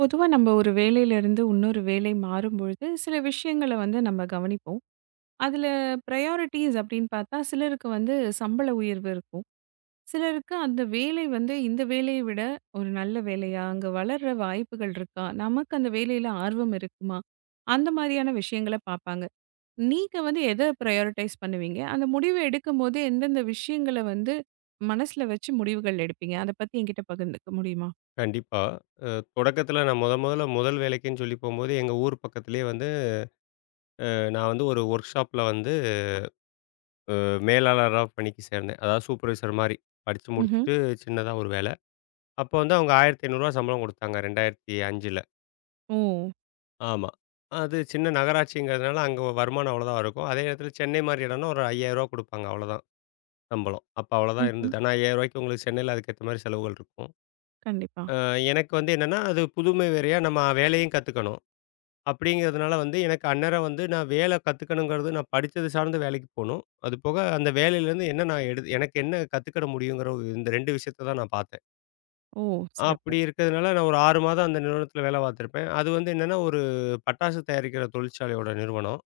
பொதுவா நம்ம ஒரு வேலையிலிருந்து இன்னொரு வேலை மாறும்பொழுது, சில விஷயங்கள வந்து நம்ம கவனிப்போம். அதுல பிரையாரிட்டீஸ் அப்படின்னு பார்த்தா, சிலருக்கு வந்து சம்பள உயர்வு இருக்கும். சிலருக்கு அந்த வேலை வந்து இந்த வேலைய விட ஒரு நல்ல வேலையா, அங்க வளர்ற வாய்ப்புகள் இருக்கா? நமக்கு அந்த வேலையில ஆர்வம் இருக்குமா? அந்த மாரியான விஷயங்கள பார்ப்பாங்க. நீங்க வந்து எத பிரையாரிட்டைஸ் பண்ணுவீங்க? அந்த முடிவு எடுக்கும்போது எந்தெந்த விஷயங்கள வந்து மனசுல வச்சு முடிவுகள் எடுப்பீங்க? அத பத்தி என்கிட்ட பகிர்ந்துக்க முடியுமா? கண்டிப்பா. அ தொடக்கத்தில நான் மொதல்ல முதல் வேலைக்குன்னு சொல்லி போம்போது, எங்க ஊர் பக்கத்திலேயே வந்து நான் வந்து ஒரு ஒர்க் ஷாப்ல வந்து மேலாளரா பணிக்கு சேர்ந்தேன். அதாவது சூப்பர்வைசர் மாரி. படிச்சு ம்ஹ்ம். முடிச்சுட்டு சின்னதா ஒரு வேலை. அப்போ வந்து அவங்க ரூ. 1500 சம்பளம் குடுத்தாங்க 2005ல. ஓ! ஆமா. அது சின்ன நகராட்சிங்கிறதுனால அங்க வருமானம் அவ்வளோதான் இருக்கும். அதே நேரத்தில சென்னை மாரி இடம்னா ஒரு ரூ. 5000 குடுப்பாங்க அவ்வளோதான் சம்பளம். அப்ப அவ்வளோதான் ம்ஹ்ம். இருந்தது. ஆனா ரூ. 5000க்கு உங்களுக்கு சென்னையில அதுக்கேத்த மாரி செலவுகள் இருக்கும். கண்டிப்பா. அ எனக்கு வந்து என்னன்னா, அது புதுமை வேறையா நம்ம வேலையும் கத்துக்கணும். அப்படிங்கிறதுனால வந்து எனக்கு அந்நேரம் வந்து நான் வேலை கத்துக்கணுங்கிறது நான் படிச்சது சார்ந்த வேலைக்கு போணும். அது போக அந்த வேலையிலேருந்து என்ன நான் எனக்கு என்ன கத்துக்கிட முடியுங்கிற ஒரு இந்த 2 விஷயத்த தான் நான் பார்த்தேன். ஓ! சிறப்பு. அப்படி இருக்கிறதுனால நான் ஒரு 6 மாதம் அந்த நிறுவனத்தில வேலை பார்த்துருப்பேன். அது வந்து என்னன்னா ஒரு பட்டாசு தயாரிக்கிற தொழிற்சாலையோட நிறுவனம்.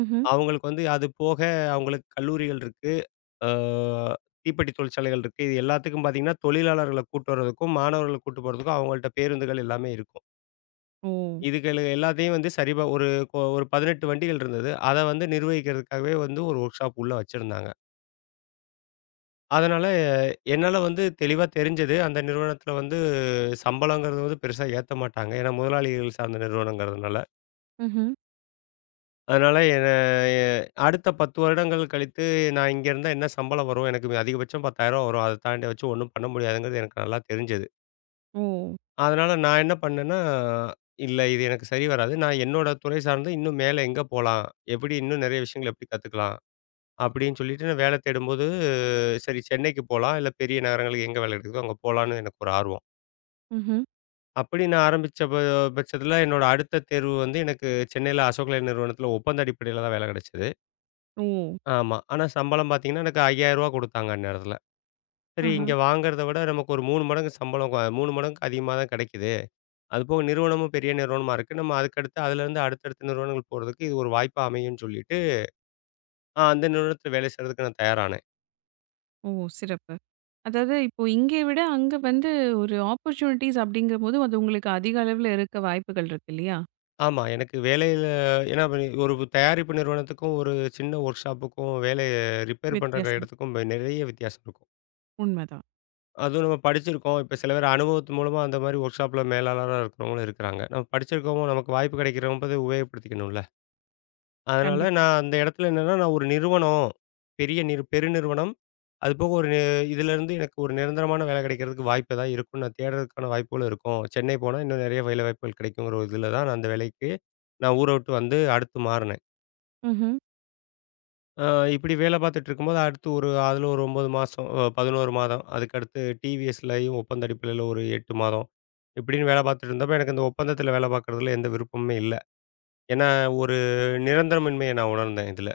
ம்ஹ்ம். அவங்களுக்கு வந்து அது போக அவங்களுக்கு கல்லூரிகள் இருக்கு. ஆ தீப்பெட்டி தொழிற்சாலைகள் இருக்கு. இது எல்லாத்துக்கும் பார்த்தீங்கன்னா, தொழிலாளர்கள கூட்டு வரதுக்கும், மாணவர்கள கூட்டு போறதுக்கும் அவங்கள்ட்ட பேருந்துகள் எல்லாமே இருக்கும். ஓ! இதுகளு எல்லாத்தையும் வந்து சரிபா ஒரு 18 வண்டிகள் இருந்தது. அத வந்து நிர்வகிக்கிறதுக்காகவே வந்து ஒரு ஒர்க் ஷாப் உள்ள வச்சிருந்தாங்க. அதனால என்னால வந்து தெளிவா தெரிஞ்சது. அந்த நிறுவனத்தில வந்து சம்பளங்கிறது வந்து பெருசா ஏத்த மாட்டாங்க. ஏன்னா முதலாளிகள் சார்ந்த நிறுவனங்கிறதுனால. ம்ஹ்ம். அதனால என்ன எ அடுத்த 10 வருடங்கள் கழித்து நான் இங்க இருந்தா என்ன சம்பளம் வரும்? எனக்கு அதிகபட்சம் ரூ. 10,000 வரும். அத தாண்டி வச்சு ஒண்ணும் பண்ண முடியாதுங்கிறது எனக்கு நல்லா தெரிஞ்சது. ஓ! அதனால நான் என்ன பண்ணேன்னா, இல்ல இது எனக்கு சரி வராது. நான் என்னோட துறை சார்ந்து இன்னும் மேல எங்க போலாம்? எப்படி இன்னும் நெறைய விஷயங்கள் எப்படி கத்துக்கலாம்? அப்படின்னு சொல்லிட்டு நான் வேலை தேடும்போது, சரி சென்னைக்கு போலாம். இல்ல பெரிய நகரங்களுக்கு எங்க வேலை கிடைக்குதோ அங்க போலான்னு எனக்கு ஒரு ஆர்வம். ம்ஹ்ம். அப்படி நான் ஆரம்பிச்ச பட்சத்தில என்னோட அடுத்த தேர்வு வந்து எனக்கு சென்னையில அசோக் லைலேண்ட் நிறுவனத்தில ஒப்பந்த அடிப்படையில தான் வேலை கிடைச்சது. ஓ! ஆமா. ஆனா சம்பளம் பார்த்தீங்கன்னா, எனக்கு ரூ. 5000 கொடுத்தாங்க அந்நேரத்தில. சரி ஆஹா! இங்க வாங்குறத விட நமக்கு ஒரு 3 மடங்கு சம்பளம் 3 மடங்கு அதிகமா தான் கிடைக்குது. அதுபோக நிறுவனமும் பெரிய நிறுவனமா இருக்கு. நம்ம அதுக்கடுத்து அதுலேருந்து அடுத்தடுத்த நிறுவனங்கள் போறதுக்கு இது ஒரு வாய்ப்பா அமையும்ன்னு சொல்லிட்டு, அந்த நிறுவனத்தில வேலை செய்றதுக்கு நான் தயாரானேன். ஓ! சிறப்பு. அதாவது இப்போ இங்கே விட அங்க வந்து ஒரு ஆப்பர்ச்சுனிட்டீஸ் அப்படிங்கும்போது, அது உங்களுக்கு அதிக அளவுல இருக்க வாய்ப்புகள் இருக்கு இல்லையா? ஆமா. எனக்கு வேலையில ஏன்னா அப்ப ஒரு தயாரிப்பு நிறுவனத்துக்கும், ஒரு சின்ன ஒர்க் ஷாப்புக்கும் ரிப்பேர் பண்ற வித்தியாசம். இடத்துக்கும் நிறைய வித்தியாசம் இருக்கும். உண்மதான். அதுவும் நம்ம படிச்சிருக்கோம். இப்ப சில பேர் அனுபவத்து மூலமா அந்த மாரி ஒர்க் ஷாப்ல மேலாளரா இருக்கிறவங்களும் இருக்கிறாங்க. நம்ம படிச்சிருக்கவும் நமக்கு வாய்ப்பு கிடைக்கிறபோது உபயோகப்படுத்திக்கணும்ல. அதனால கண்டிப்பா. நான் அந்த இடத்துல என்னன்னா, நான் ஒரு நிறுவனம், பெரிய பெருநிறுவனம். அதுபோக ஒரு நி இதிலேருந்து எனக்கு ஒரு நிரந்தரமான வேலை கிடைக்கிறதுக்கு வாய்ப்பு ஏதாவது இருக்கும். நான் தேடுறதுக்கான வாய்ப்புகள் இருக்கும். சென்னை போனா இன்னும் நிறைய வேலை வாய்ப்புகள் கிடைக்குங்கிற ஒரு இதில தான் நான் அந்த வேலைக்கு நான் ஊர விட்டு வந்து அடுத்து மாறுனேன். ம்ஹ்ம். அ இப்படி வேலை பார்த்துட்டு இருக்கும்போது அடுத்து ஒரு அதில ஒரு 9 மாசம், 11 மாதம். அதுக்கடுத்து டிவிஎஸ்லயும் ஒப்பந்த அடிப்படையில ஒரு 8 மாதம். இப்படின்னு வேலை பார்த்துட்டு இருந்தப்ப எனக்கு இந்த ஒப்பந்தத்தில வேலை பார்க்குறதுல எந்த விருப்பமுமே இல்ல. ஏன்னா ஒரு நிரந்தரமின்மைய நான் உணர்ந்தேன் இதில.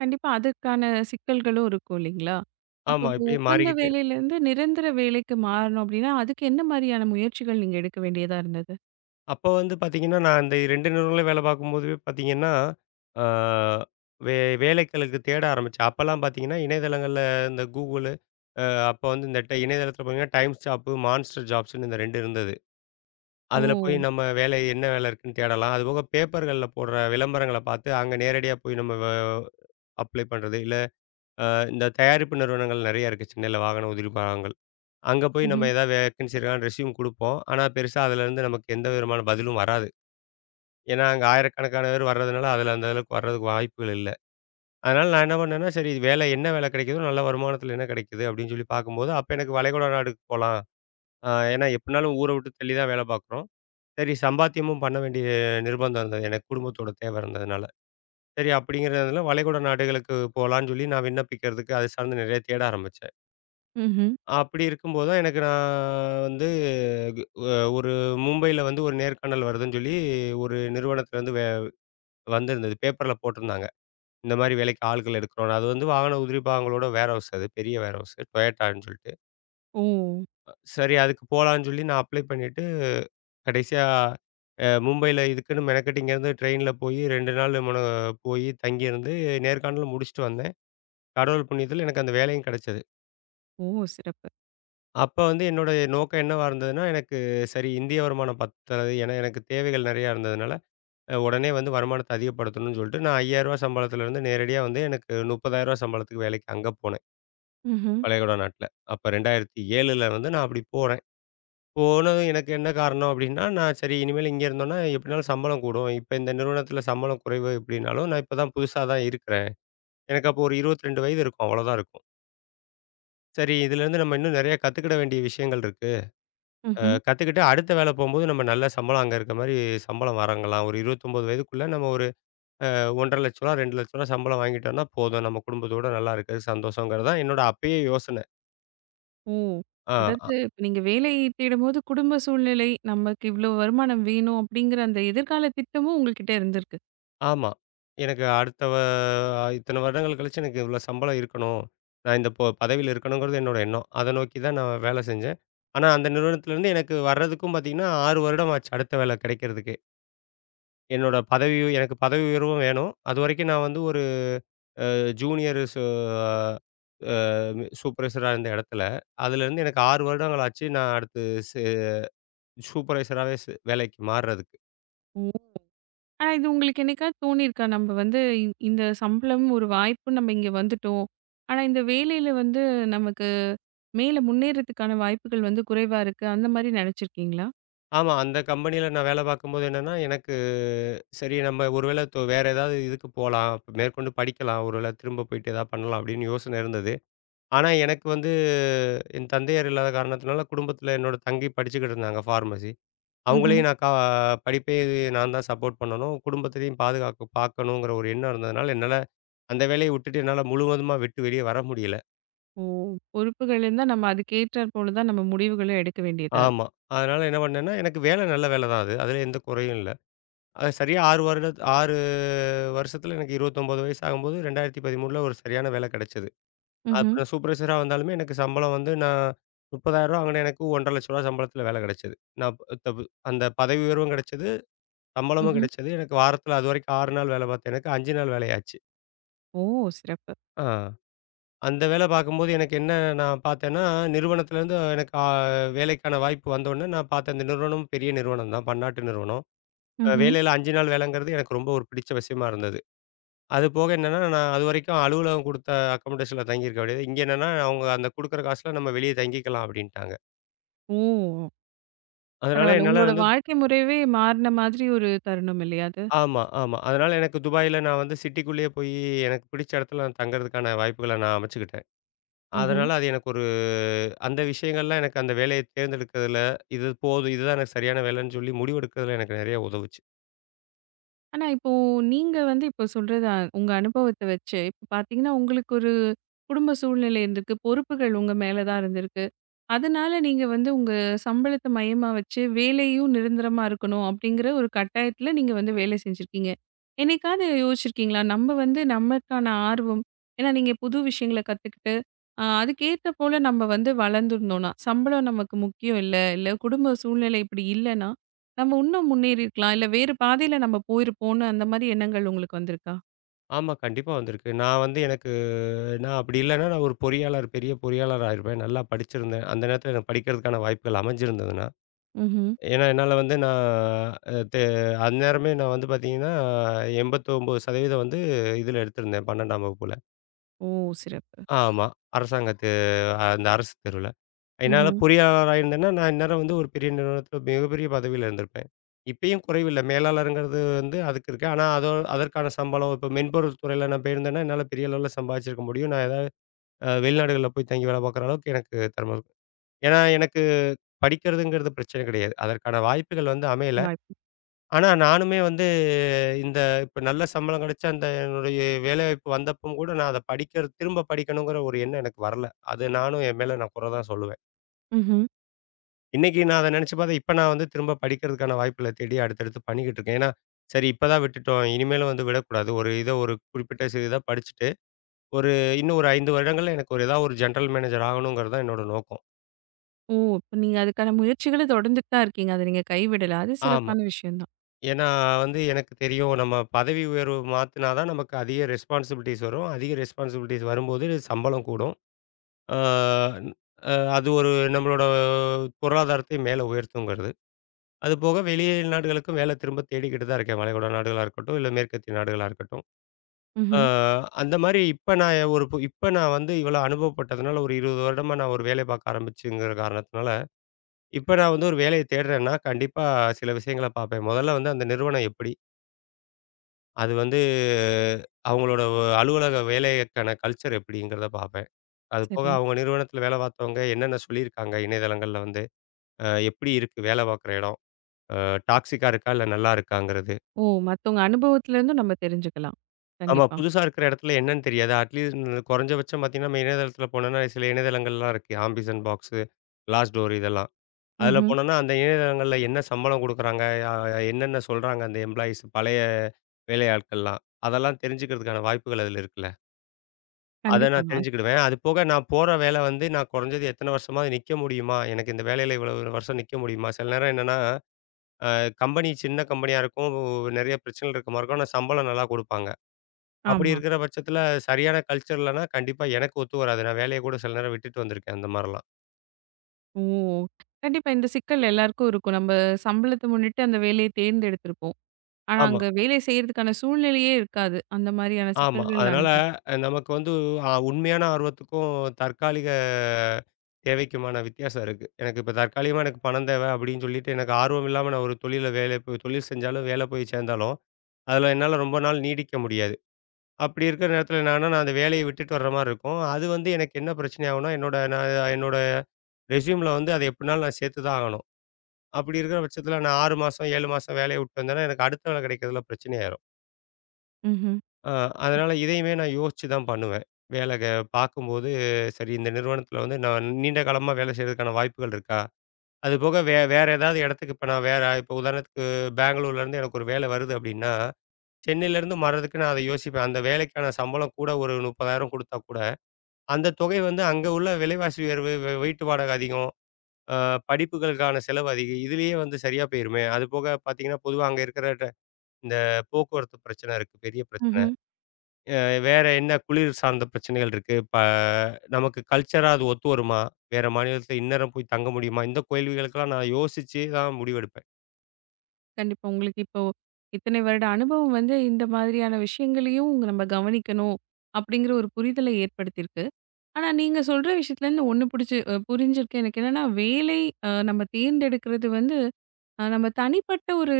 கண்டிப்பா அதுக்கான சிக்கல்களும் இருக்கும் இல்லைங்களா? அப்ப ஆமா இப்போ இப்படியே ஒப்பந்த மாறிக்கிட்டே வேலையிலேருந்து நிரந்தர வேலைக்கு மாறணும் அப்படின்னா, அதுக்கு என்ன மாரியான முயற்சிகள் நீங்க எடுக்க வேண்டியதா இருந்தது? அப்ப வந்து பார்த்தீங்கன்னா, நான் அந்த 2 நிறுவனங்கள்ல வேலை பார்க்கும்போதுவே பார்த்தீங்கன்னா, ஆ வே வேலைகளுக்கு தேட ஆரம்பிச்சேன். அப்பலாம் பார்த்தீங்கன்னா, இணையதளங்கள்ல இந்த Google அ அப்ப வந்து இந்த இணையதளத்தில பார்த்தீங்கன்னா, டைம்ஸ் ஜாப், மான்ஸ்டர் ஜாப்ஸ்ன்னு இந்த 2 இருந்தது. ஓ! அதில போய் நம்ம வேலை என்ன வேலை இருக்குன்னு தேடலாம். அதுபோக பேப்பர்கள்ல போடுற விளம்பரங்கள பார்த்து, அங்க நேரடியா போய் நம்ம அப்ளை பண்றது. இல்ல அ இந்த தயாரிப்பு நிறுவனங்கள் நெறைய இருக்கு சென்னையில வாகன உதிரி பாகங்கள். அங்க போய் நம்ம ம்ஹ்ம். ஏதாவது வேக்கன்சி இருக்கான்னு ரெஸ்யூம் குடுப்போம். ஆனா பெருசா அதிலருந்து நமக்கு எந்த விதமான பதிலும் வராது. ஏன்னா, அங்க ஆயிரக்கணக்கான பேர் வர்றதுனால, அதுல அந்த அளவுக்கு வர்றதுக்கு வாய்ப்புகள் இல்ல. அதனால நான் என்ன பண்ணேன்னா, சரி இது வேலை என்ன வேலை கிடைக்குதோ, நல்ல வருமானத்தில என்ன கிடைக்குது அப்படின்னு சொல்லி பார்க்கும்போது, அப்ப எனக்கு வளைகுடா நாடுக்கு போலாம். ஏன்னா எப்படினாலும் ஊர விட்டு தள்ளி தான் வேலை பார்க்குறோம். சரி சம்பாத்தியமும் பண்ண வேண்டிய நிர்பந்தம் இருந்தது. எனக்கு குடும்பத்தோட தேவை இருந்ததுனால. சரி அப்படிங்கிறதுனால வளைகுடா நாடுகளுக்கு போலான்னு சொல்லி நான் விண்ணப்பிக்கிறதுக்கு, அது சார்ந்து நிறைய தேட ஆரம்பிச்சேன். ம்ஹ்ம். அப்படி இருக்கும்போது தான் எனக்கு நான் வந்து கு அ ஒரு மும்பையில வந்து ஒரு நேர்காணல் வருதுன்னு சொல்லி, ஒரு நிறுவனத்தில இருந்து வந்திருந்தது. பேப்பர்ல போட்டிருந்தாங்க. இந்த மாரி வேலைக்கு ஆள்கள் எடுக்கிறோம்ன்னு. அது வந்து வாகன உதிரி பாகங்களோட வேர் ஹவுஸ் அது. பெரிய வேர் ஹவுஸ் டொயோட்டான்னு சொல்லிட்டு. ஓ! சரி அதுக்கு போலான்னு சொல்லி நான் அப்ளை பண்ணிட்டு, கடைசியா மும்பையில இதுக்குன்னு மெனக்கெட்டு இங்கேருந்து ட்ரெயின்ல போய் 2 நாள் போய் தங்கியிருந்து நேர்காணலும் முடிச்சுட்டு வந்தேன். கடவுள் புண்ணியத்துல எனக்கு அந்த வேலையும் கிடைச்சது. ஓ! சிறப்பு. அப்ப வந்து என்னோட நோக்கம் என்னவா இருந்ததுன்னா, எனக்கு சரி இந்திய வருமானம் பத்தாது. ஏன்னா எனக்கு தேவைகள் நெறையா இருந்ததுனால, உடனே வந்து வருமானத்த அதிகப்படுத்தணும்னு சொல்லிட்டு நான் ரூ. 5000 சம்பளத்துலருந்து நேரடியா வந்து எனக்கு ரூ. 30,000 சம்பளத்துக்கு வேலைக்கு அங்க போனேன். ம்ஹ்ம். பழையகுடா நாட்ல. அப்ப 2007ல வந்து நான் அப்படி போறேன். போனதும் எனக்கு என்ன காரணம் அப்படின்னா, நான் சரி இனிமேல் இங்க இருந்தோம்னா எப்படினாலும் சம்பளம் கூடும். இப்ப இந்த நிறுவனத்தில சம்பளம் குறைவு எப்படின்னாலும், நான் இப்ப தான் புதுசா தான் இருக்கிறேன். எனக்கு அப்போ ஒரு 22 வயது இருக்கும். அவ்வளோதான் இருக்கும். சரி இதிலேருந்து நம்ம இன்னும் நிறைய கத்துக்கிட வேண்டிய விஷயங்கள் இருக்கு. ம்ஹ்ம். கத்துக்கிட்டு அடுத்த வேலை போம்போது நம்ம நல்ல சம்பளம் அங்க இருக்க மாரி சம்பளம் வாங்கலாம். ஒரு 29 வயதுக்குள்ள நம்ம ஒரு ரூ. 1,50,000 ரூ. 2,00,000 சம்பளம் வாங்கிட்டோம்னா போதும். நம்ம குடும்பத்தோட நல்லா இருக்கிறது சந்தோஷங்கிறது தான் என்னோட அப்பயே யோசனை. ஓ! ஆ. அதாவது இப்ப நீங்க வேலை தேடும்போது குடும்ப சூழ்நிலை, நமக்கு இவ்ளோ வருமானம் வேணும் அப்படிங்கிற அந்த எதிர்கால திட்டமும் உங்ககிட்ட இருந்திருக்கு. ஆமா. எனக்கு அடுத்த வ இத்தன வருடங்கள் கழிச்சு எனக்கு இவ்வளோ சம்பளம் இருக்கணும். நான் இந்த பதவியில இருக்கணுங்கிறது என்னோட எண்ணம். அத நோக்கி தான் நான் வேலை செஞ்சேன். ஆனா அந்த நிறுவனத்திலேருந்து எனக்கு வர்றதுக்கும் பார்த்தீங்கன்னா, 6 வருடம் ஆச்சு அடுத்த வேலை கிடைக்கிறதுக்கு. என்னோட எனக்கு பதவி உயர்வும் வேணும். அதுவரைக்கும் நான் வந்து ஒரு ஜூனியர் சு அ சூப்பர்வைசரா இருந்த இடத்துல, அதுலேருந்து எனக்கு 6 வருடங்கள் ஆச்சு நான் அடுத்து சு சூப்பர்வைசராவே வேலைக்கு மாறுறதுக்கு. ம். ஆனா, இது உங்களுக்கு என்னைக்காவது தோணியிருக்கா? நம்ம வந்து இந்த சம்பளம் ஒரு வாய்ப்பு நம்ம இங்க வந்துட்டோம். ஆனா, இந்த வேலையில வந்து நமக்கு மேல முன்னேறதுக்கான வாய்ப்புகள் வந்து குறைவா இருக்கு. அந்த மாரி நெனச்சிருக்கீங்களா? ஆமா. அந்த கம்பெனியில நான் வேலை பார்க்கும்போது என்னன்னா, எனக்கு சரி நம்ம ஒருவேளை வேற ஏதாவது இதுக்கு போலாம். மேற்கொண்டு படிக்கலாம். ஒருவேளை திரும்ப போயிட்டு ஏதாவது பண்ணலாம் அப்படின்னு யோசனை இருந்தது. ஆனா எனக்கு வந்து என் தந்தையார் இல்லாத காரணத்தினால குடும்பத்தில என்னோட தங்கை படிச்சுக்கிட்டு இருந்தாங்க ஃபார்மசி. ம்ஹ்ம். அவங்களையும் நான் கா படிப்பே நான் தான் சப்போர்ட் பண்ணணும். குடும்பத்திலயும் பாதுகாக்க பார்க்கணுங்கிற ஒரு எண்ணம் இருந்ததுனால, என்னால அந்த வேலைய விட்டுட்டு என்னால முழுவதுமா விட்டு வெளியே வர முடியல. ஓ! பொறுப்புகள் இருந்தா நம்ம அதுக்கேற்றாற் போல தான் நம்ம முடிவுகள எடுக்க வேண்டியதா ஆமா. இருக்கும். அதனால என்ன பண்ணேன்னா, எனக்கு வேலை நல்ல வேலை தான் அது. அதில எந்த குறையும் இல்ல. சரியா 6 வருஷத்துல எனக்கு 29 வயசு ஆகும்போது 2013ல ஒரு சரியான வேலை கிடைச்சது. அப்ப ம்ஹ்ம், நான் சூப்பர்வைசரா வந்தாலுமே எனக்கு சம்பளம் வந்து நான் 30,000 வாங்கினேன். எனக்கு ரூ. 1,50,000 சம்பளத்துல வேலை கிடைச்சது. நான் ப தபு அந்த பதவி உயர்வும் கிடைச்சது, சம்பளமும் ம்ஹ்ம். கிடைச்சது. எனக்கு வாரத்துல அதுவரைக்கும் 6 நாள் வேலை பார்த்தேன். எனக்கு 5 நாள் வேலையாச்சு. ஓ! சிறப்பு. ஆ அந்த வேலை பார்க்கும்போது எனக்கு என்ன நான் பார்த்தேன்னா, நிறுவனத்துலேருந்து எனக்கு வேலைக்கான வாய்ப்பு வந்தோனே நான் பார்த்தேன். அந்த நிறுவனம் பெரிய நிறுவனம் தான். பன்னாட்டு நிறுவனம். ம்ஹ்ம். வேலையில 5 நாள் வேலைங்கிறது எனக்கு ரொம்ப ஒரு பிடிச்ச விஷயமா இருந்தது. அது போக என்னன்னா, நான் அதுவரைக்கும் அலுவலகம் குடுத்த அக்கமோடேஷன்ல தங்கியிருக்க வேண்டியது. இங்க என்னன்னா, அவங்க அந்த குடுக்குற காசுல நம்ம வெளிய தங்கிக்கலாம் அப்டின்ட்டாங்க. ஓ! அதனால பரவால்ல. என்னால உங்களோட வந்து வாழ்க்கை முறையவே மாறுன மாதிரி ஒரு தருணம் இல்லையா அது? ஆமா, ஆமா. அதனால எனக்கு துபாயில நான் வந்து சிட்டிக்குள்ளேயே எனக்கு பிடிச்ச இடத்துல நான் தங்கறதுக்கான வாய்ப்புகள நான் அமைச்சுக்கிட்டேன். ம்ஹ்ம். அதனால அது எனக்கு ஒரு அந்த விஷயங்கள்லாம் எனக்கு அந்த வேலைய தேர்ந்தெடுக்கிறதுல, இது போதும் இதுதான் எனக்கு சரியான வேலைன்னு சொல்லி முடிவெடுக்கிறதுல எனக்கு நெறைய உதவுச்சு. ஆனா, இப்போ நீங்க வந்து இப்போ சொல்றது உங்க அனுபவத்த வச்சு, இப்ப பார்த்தீங்கன்னா, உங்களுக்கு ஒரு குடும்ப சூழ்நிலை இருந்திருக்கு. பொறுப்புகள் உங்க மேல தான் இருந்திருக்கு. அதனால நீங்க வந்து உங்க சம்பளத்த மையமா வச்சு, வேலையும் நிரந்தரமா இருக்கணும் அப்படிங்கிற ஒரு கட்டாயத்துல நீங்க வந்து வேலை செஞ்சிருக்கீங்க. என்னைக்காவது யோசிச்சிருக்கீங்களா? நம்ம வந்து நமக்கான ஆர்வம் ஏன்னா நீங்க புது விஷயங்கள கத்துக்கிட்டு, அதுக்கேத்த போல நம்ம வந்து வளர்ந்துருந்தோம்னா, சம்பளம் நமக்கு முக்கியம் இல்ல, இல்ல குடும்ப சூழ்நிலை இப்படி இல்லன்னா, நம்ம இன்னும் முன்னேறியிருக்கலாம். இல்ல வேறு பாதையில நம்ம போயிருப்போம்னு அந்த மாரி எண்ணங்கள் உங்களுக்கு வந்திருக்கா? ஆமா, கண்டிப்பா வந்திருக்கு. நான் வந்து எனக்கு நான் அப்டி இல்லன்னா நான் ஒரு பெரிய பொறியாளர் ஆயிருப்பேன். நல்லா படிச்சிருந்தேன். அந்த நேரத்துல எனக்கு படிக்கிறதுக்கான வாய்ப்புகள் அமைஞ்சிருந்ததுன்னா ம்ஹ்ம். ஏன்னா, என்னால வந்து நான் அ தே அந்நேரமே நான் வந்து பார்த்தீங்கன்னா, 89% வந்து இதில எடுத்திருந்தேன் 12ஆம் வகுப்புல. ஓ! சிறப்பு. ஆமா. அரசாங்க தே அந்த அரசு தேர்வுல. என்னால ம்ஹ்ம். பொறியாளரா இருந்தேன்னா, நான் இந்நேரம் வந்து ஒரு பெரிய நிறுவனத்தில மிகப்பெரிய பதவியில இருந்திருப்பேன். இப்பயும் குறைவில்ல. மேலாளர்ங்கிறது வந்து அதுக்கு இருக்கு. ஆனா, அதற்கான சம்பளம் இப்போ மென்பொருள் துறையில நான் போயிருந்தேன்னா, என்னால பெரிய அளவுல சம்பாதிச்சிருக்க முடியும். நான் ஏதாவது வெளிநாடுகள்ல போய் தங்கி வேலை பார்க்குற அளவுக்கு எனக்கு திறமை இருக்கு. ஏன்னா, எனக்கு படிக்கிறதுங்கிறது பிரச்சனை கிடையாது. அதற்கான வாய்ப்புகள் வந்து அமையல. வாய்ப்பு. ஆனா, நானுமே வந்து இந்த இப்ப நல்ல சம்பளம் கிடைச்ச அந்த என்னுடைய வேலைவாய்ப்பு வந்தப்பவும் கூட நான் அத படிக்கிற திரும்ப படிக்கணுங்கிற ஒரு எண்ணம் எனக்கு வரல. அது நானும் என் மேல நான் குறை தான் சொல்லுவேன். ம்ஹ்ம். இன்னைக்கு நான் அத நினைச்சு பார்த்தா, இப்ப நான் வந்து திரும்ப படிக்கிறதுக்கான வாய்ப்புகள தேடி அடுத்தடுத்து பண்ணிக்கிட்டு இருக்கேன். ஏன்னா, சரி இப்ப தான் விட்டுட்டோம். இனிமேலும் வந்து விடக்கூடாது. ஒரு இத ஒரு குறிப்பிட்ட இத படிச்சுட்டு, ஒரு இன்னும் ஒரு 5 வருடங்கள்ல எனக்கு ஒரு ஏதாவது ஒரு ஜெனரல் மேனேஜர் ஆகணுங்கிறது தான் என்னோட நோக்கம். ஓ! அப்ப நீங்க அதுக்கான முயற்சிகள தொடர்ந்துட்டு தான் இருக்கீங்க. அத நீங்க கைவிடல. அது ஆமா. சிறப்பான விஷயம் தான். ஏன்னா வந்து எனக்கு தெரியும் நம்ம பதவி உயர்வு மாத்துனா தான் நமக்கு அதிக ரெஸ்பான்சிபிலிட்டீஸ் வரும். அதிக ரெஸ்பான்சிபிலிட்டீஸ் வரும்போது சம்பளம் கூடும். ஆ, அது ஒரு நம்மளோட பொருளாதாரத்தை மேல உயர்த்துங்கிறது. அதுபோக வெளிய நாடுகளுக்கும் வேலை திரும்ப தேடிக்கிட்டு தான் இருக்கேன். வளைகுடா நாடுகளா இருக்கட்டும், இல்ல மேற்கத்திய நாடுகளா இருக்கட்டும். ஆ ம்ஹ்ம். அந்த மாரி இப்ப நான் ஒரு பு இப்ப நான் வந்து இவ்வளோ அனுபவப்பட்டதுனால, ஒரு 20 வருடமா நான் ஒரு வேலை பார்க்க ஆரம்பிச்சுங்கிற காரணத்தினால, இப்ப நான் வந்து ஒரு வேலைய தேடுறேன்னா, கண்டிப்பா சில விஷயங்கள பார்ப்பேன். முதல்ல வந்து அந்த நிறுவனம் எப்படி? அது வந்து அலுவலக வேலைக்கான கல்ச்சர் எப்படிங்கிறத பார்ப்பேன். அது போக சரி. அவங்க நிறுவனத்தில வேலை பார்த்தவங்க என்னென்ன சொல்லியிருக்காங்க இணையதளங்கள்ல வந்து? எப்படி இருக்கு வேலை பார்க்குற இடம்? அ டாக்ஸிக்கா இருக்கா? இல்ல நல்லா இருக்காங்கிறது. ஓ! மத்தவங்க அனுபவத்துல இருந்தும் நம்ம தெரிஞ்சுக்கலாம். ஆமா, கண்டிப்பா. புதுசா இருக்கிற இடத்துல என்னன்னு தெரியாது. அட்லீஸ்ட் குறைஞ்சபட்சம் பார்த்தீங்கன்னா, நம்ம இணையதளத்தில போனோம்னா சில இணையதளங்கள்லாம் இருக்கு. ஆம்பிஷன் பாக்ஸு, கிளாஸ்டோர் இதெல்லாம். அதில ம்ஹ்ம். போனோம்னா, அந்த இணையதளங்கள்ல என்ன சம்பளம் குடுக்குறாங்க? அ என்னென்ன சொல்றாங்க அந்த எம்ப்ளாயீஸ் பழைய வேலையாட்கள்லாம். அதெல்லாம் தெரிஞ்சுக்கிறதுக்கான வாய்ப்புகள் அதில இருக்குல்ல. அத நான் கண்டிப்பாங்க. தெரிஞ்சுக்கிடுவேன். அது போக நான் போற வேலை வந்து நான் குறைஞ்சது எத்தன வருஷமாவது நிக்க முடியுமா? எனக்கு இந்த வேலையில இவ்வளவு வருஷம் நிக்க முடியுமா? சில நேரம் என்னன்னா சின்ன கம்பெனியா இருக்கும். நெறைய பிரச்சனைகள் இருக்க மாரி இருக்கும். ஆனா சம்பளம் நல்லா குடுப்பாங்க. அப்படி ஆமா. இருக்கிற பட்சத்தில சரியான கல்ச்சர் இல்லன்னா, கண்டிப்பா எனக்கு ஒத்து வராது. நான் வேலைய கூட சில நேரம் விட்டுட்டு வந்திருக்கேன் அந்த மாரிலாம். ஓ! கண்டிப்பா இந்த சிக்கல் எல்லாருக்கும் இருக்கும். நம்ம சம்பளத்த முன்னிட்டு அந்த வேலைய தேர்ந்தெடுத்திருப்போம். ஆனா, ஆமா, அங்க வேலை செய்றதுக்கான சூழ்நிலையே இருக்காது. அந்த மாரியான ஆமா. சிக்கல்கள் அதனால நமக்கு வந்து உண்மையான ஆர்வத்துக்கும், தற்காலிக தேவைக்குமான வித்தியாசம் இருக்கு. எனக்கு இப்ப தற்காலிகமா எனக்கு பணம் தேவை அப்படின்னு சொல்லிட்டு எனக்கு ஆர்வம் இல்லாம நான் ஒரு தொழில்ல வேலை போய் தொழில் செஞ்சாலும், வேலை போய் சேர்ந்தாலும், அதில என்னால ரொம்ப நாள் நீடிக்க முடியாது. அப்படி இருக்கிற நேரத்தில என்னாகும்னா, நான் அந்த வேலைய விட்டுட்டு வர்ற மாரி இருக்கும். அது வந்து எனக்கு என்ன பிரச்சனை ஆகும்னா, என்னோட ரெஸ்யூம்ல வந்து அத எப்படினாலும் நான் சேர்த்து தான் ஆகணும். அப்படி இருக்கிற பட்சத்தில நான் 6 மாசம், 7 மாசம் வேலைய விட்டு வந்தேன்னா, எனக்கு அடுத்த வேலை கிடைக்கிறதுல பிரச்சனை ஆயிரும். ம்ஹ்ம். அ அதனால இதையுமே நான் யோசிச்சு தான் பண்ணுவேன். வேலை க பார்க்கும்போது, சரி இந்த நிறுவனத்தில வந்து நான் நீண்ட காலமா வேலை செய்றதுக்கான வாய்ப்புகள் இருக்கா? அதுபோக வேற ஏதாவது இடத்துக்கு இப்ப நான் வேற இப்ப உதாரணத்துக்கு பெங்களூர்லேருந்து எனக்கு ஒரு வேலை வருது அப்படின்னா, சென்னையிலேருந்து மாறதுக்கு நான் அத யோசிப்பேன். அந்த வேலைக்கான சம்பளம் கூட ஒரு 30,000 குடுத்தா கூட அந்த தொகை வந்து அங்க உள்ள விலைவாசி உயர்வு, வீட்டு வாடகை அதிகம். அ படிப்புகளுக்கான செலவு அதிகம். இதுலயே வந்து சரியா போயிருமே! அது போக பார்த்தீங்கன்னா, பொதுவா அங்க இருக்கிற இந்த போக்குவரத்து பிரச்சனை இருக்கு. பெரிய பிரச்சனை. ம்ஹ்ம். அ வேற என்ன குளிர் சார்ந்த பிரச்சனைகள் இருக்கு. நமக்கு கல்ச்சரா அது ஒத்து வருமா? வேற மாநிலத்தில இந்நேரம் போய் தங்க முடியுமா? இந்த கேள்விகளுக்கெல்லாம் நான் யோசிச்சு தான் முடிவெடுப்பேன். கண்டிப்பா. உங்களுக்கு இப்போ இத்தனை வருட அனுபவம் வந்து இந்த மாதிரியான விஷயங்களையும் நம்ம கவனிக்கணும், அப்படிங்கிற ஒரு புரிதல ஏற்படுத்தியிருக்கு. ஆனா, நீங்க சொல்ற விஷயத்துலேருந்து ஒண்ணு புடிச்சு புரிஞ்சிருக்கு. எனக்கு என்னன்னா, வேலை நம்ம தேர்ந்தெடுக்கிறது வந்து, நம்ம தனிப்பட்ட ஒரு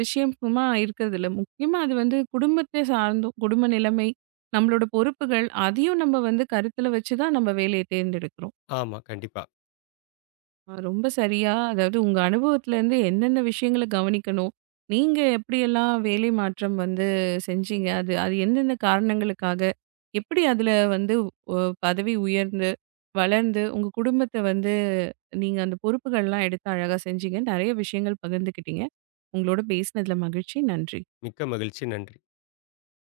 விஷயமா இருக்கிறதில்ல. முக்கியமா அது வந்து குடும்பத்த சார்ந்தும், குடும்ப நிலைமை, நம்மளோட பொறுப்புகள், அதையும் நம்ம வந்து கருத்துல வச்சு தான் நம்ம வேலைய தேர்ந்தெடுக்கிறோம். ஆமா, கண்டிப்பா. ஆ ரொம்ப சரியா, அதாவது உங்க அனுபவத்திலேருந்து என்னென்ன விஷயங்கள கவனிக்கணும்? நீங்க எப்படியெல்லாம் வேலை மாற்றம் வந்து செஞ்சீங்க? அது அது எந்தெந்த காரணங்களுக்காக? எப்படி அதில வந்து ஒ பதவி உயர்ந்து, வளர்ந்து, உங்க குடும்பத்த வந்து நீங்க அந்த பொறுப்புகள்லாம் எடுத்து அழகா செஞ்சீங்க. நெறைய விஷயங்கள் பகிர்ந்துக்கிட்டீங்க. உங்களோட பேசினதில மகிழ்ச்சி. நன்றி. மிக்க மகிழ்ச்சி. நன்றி.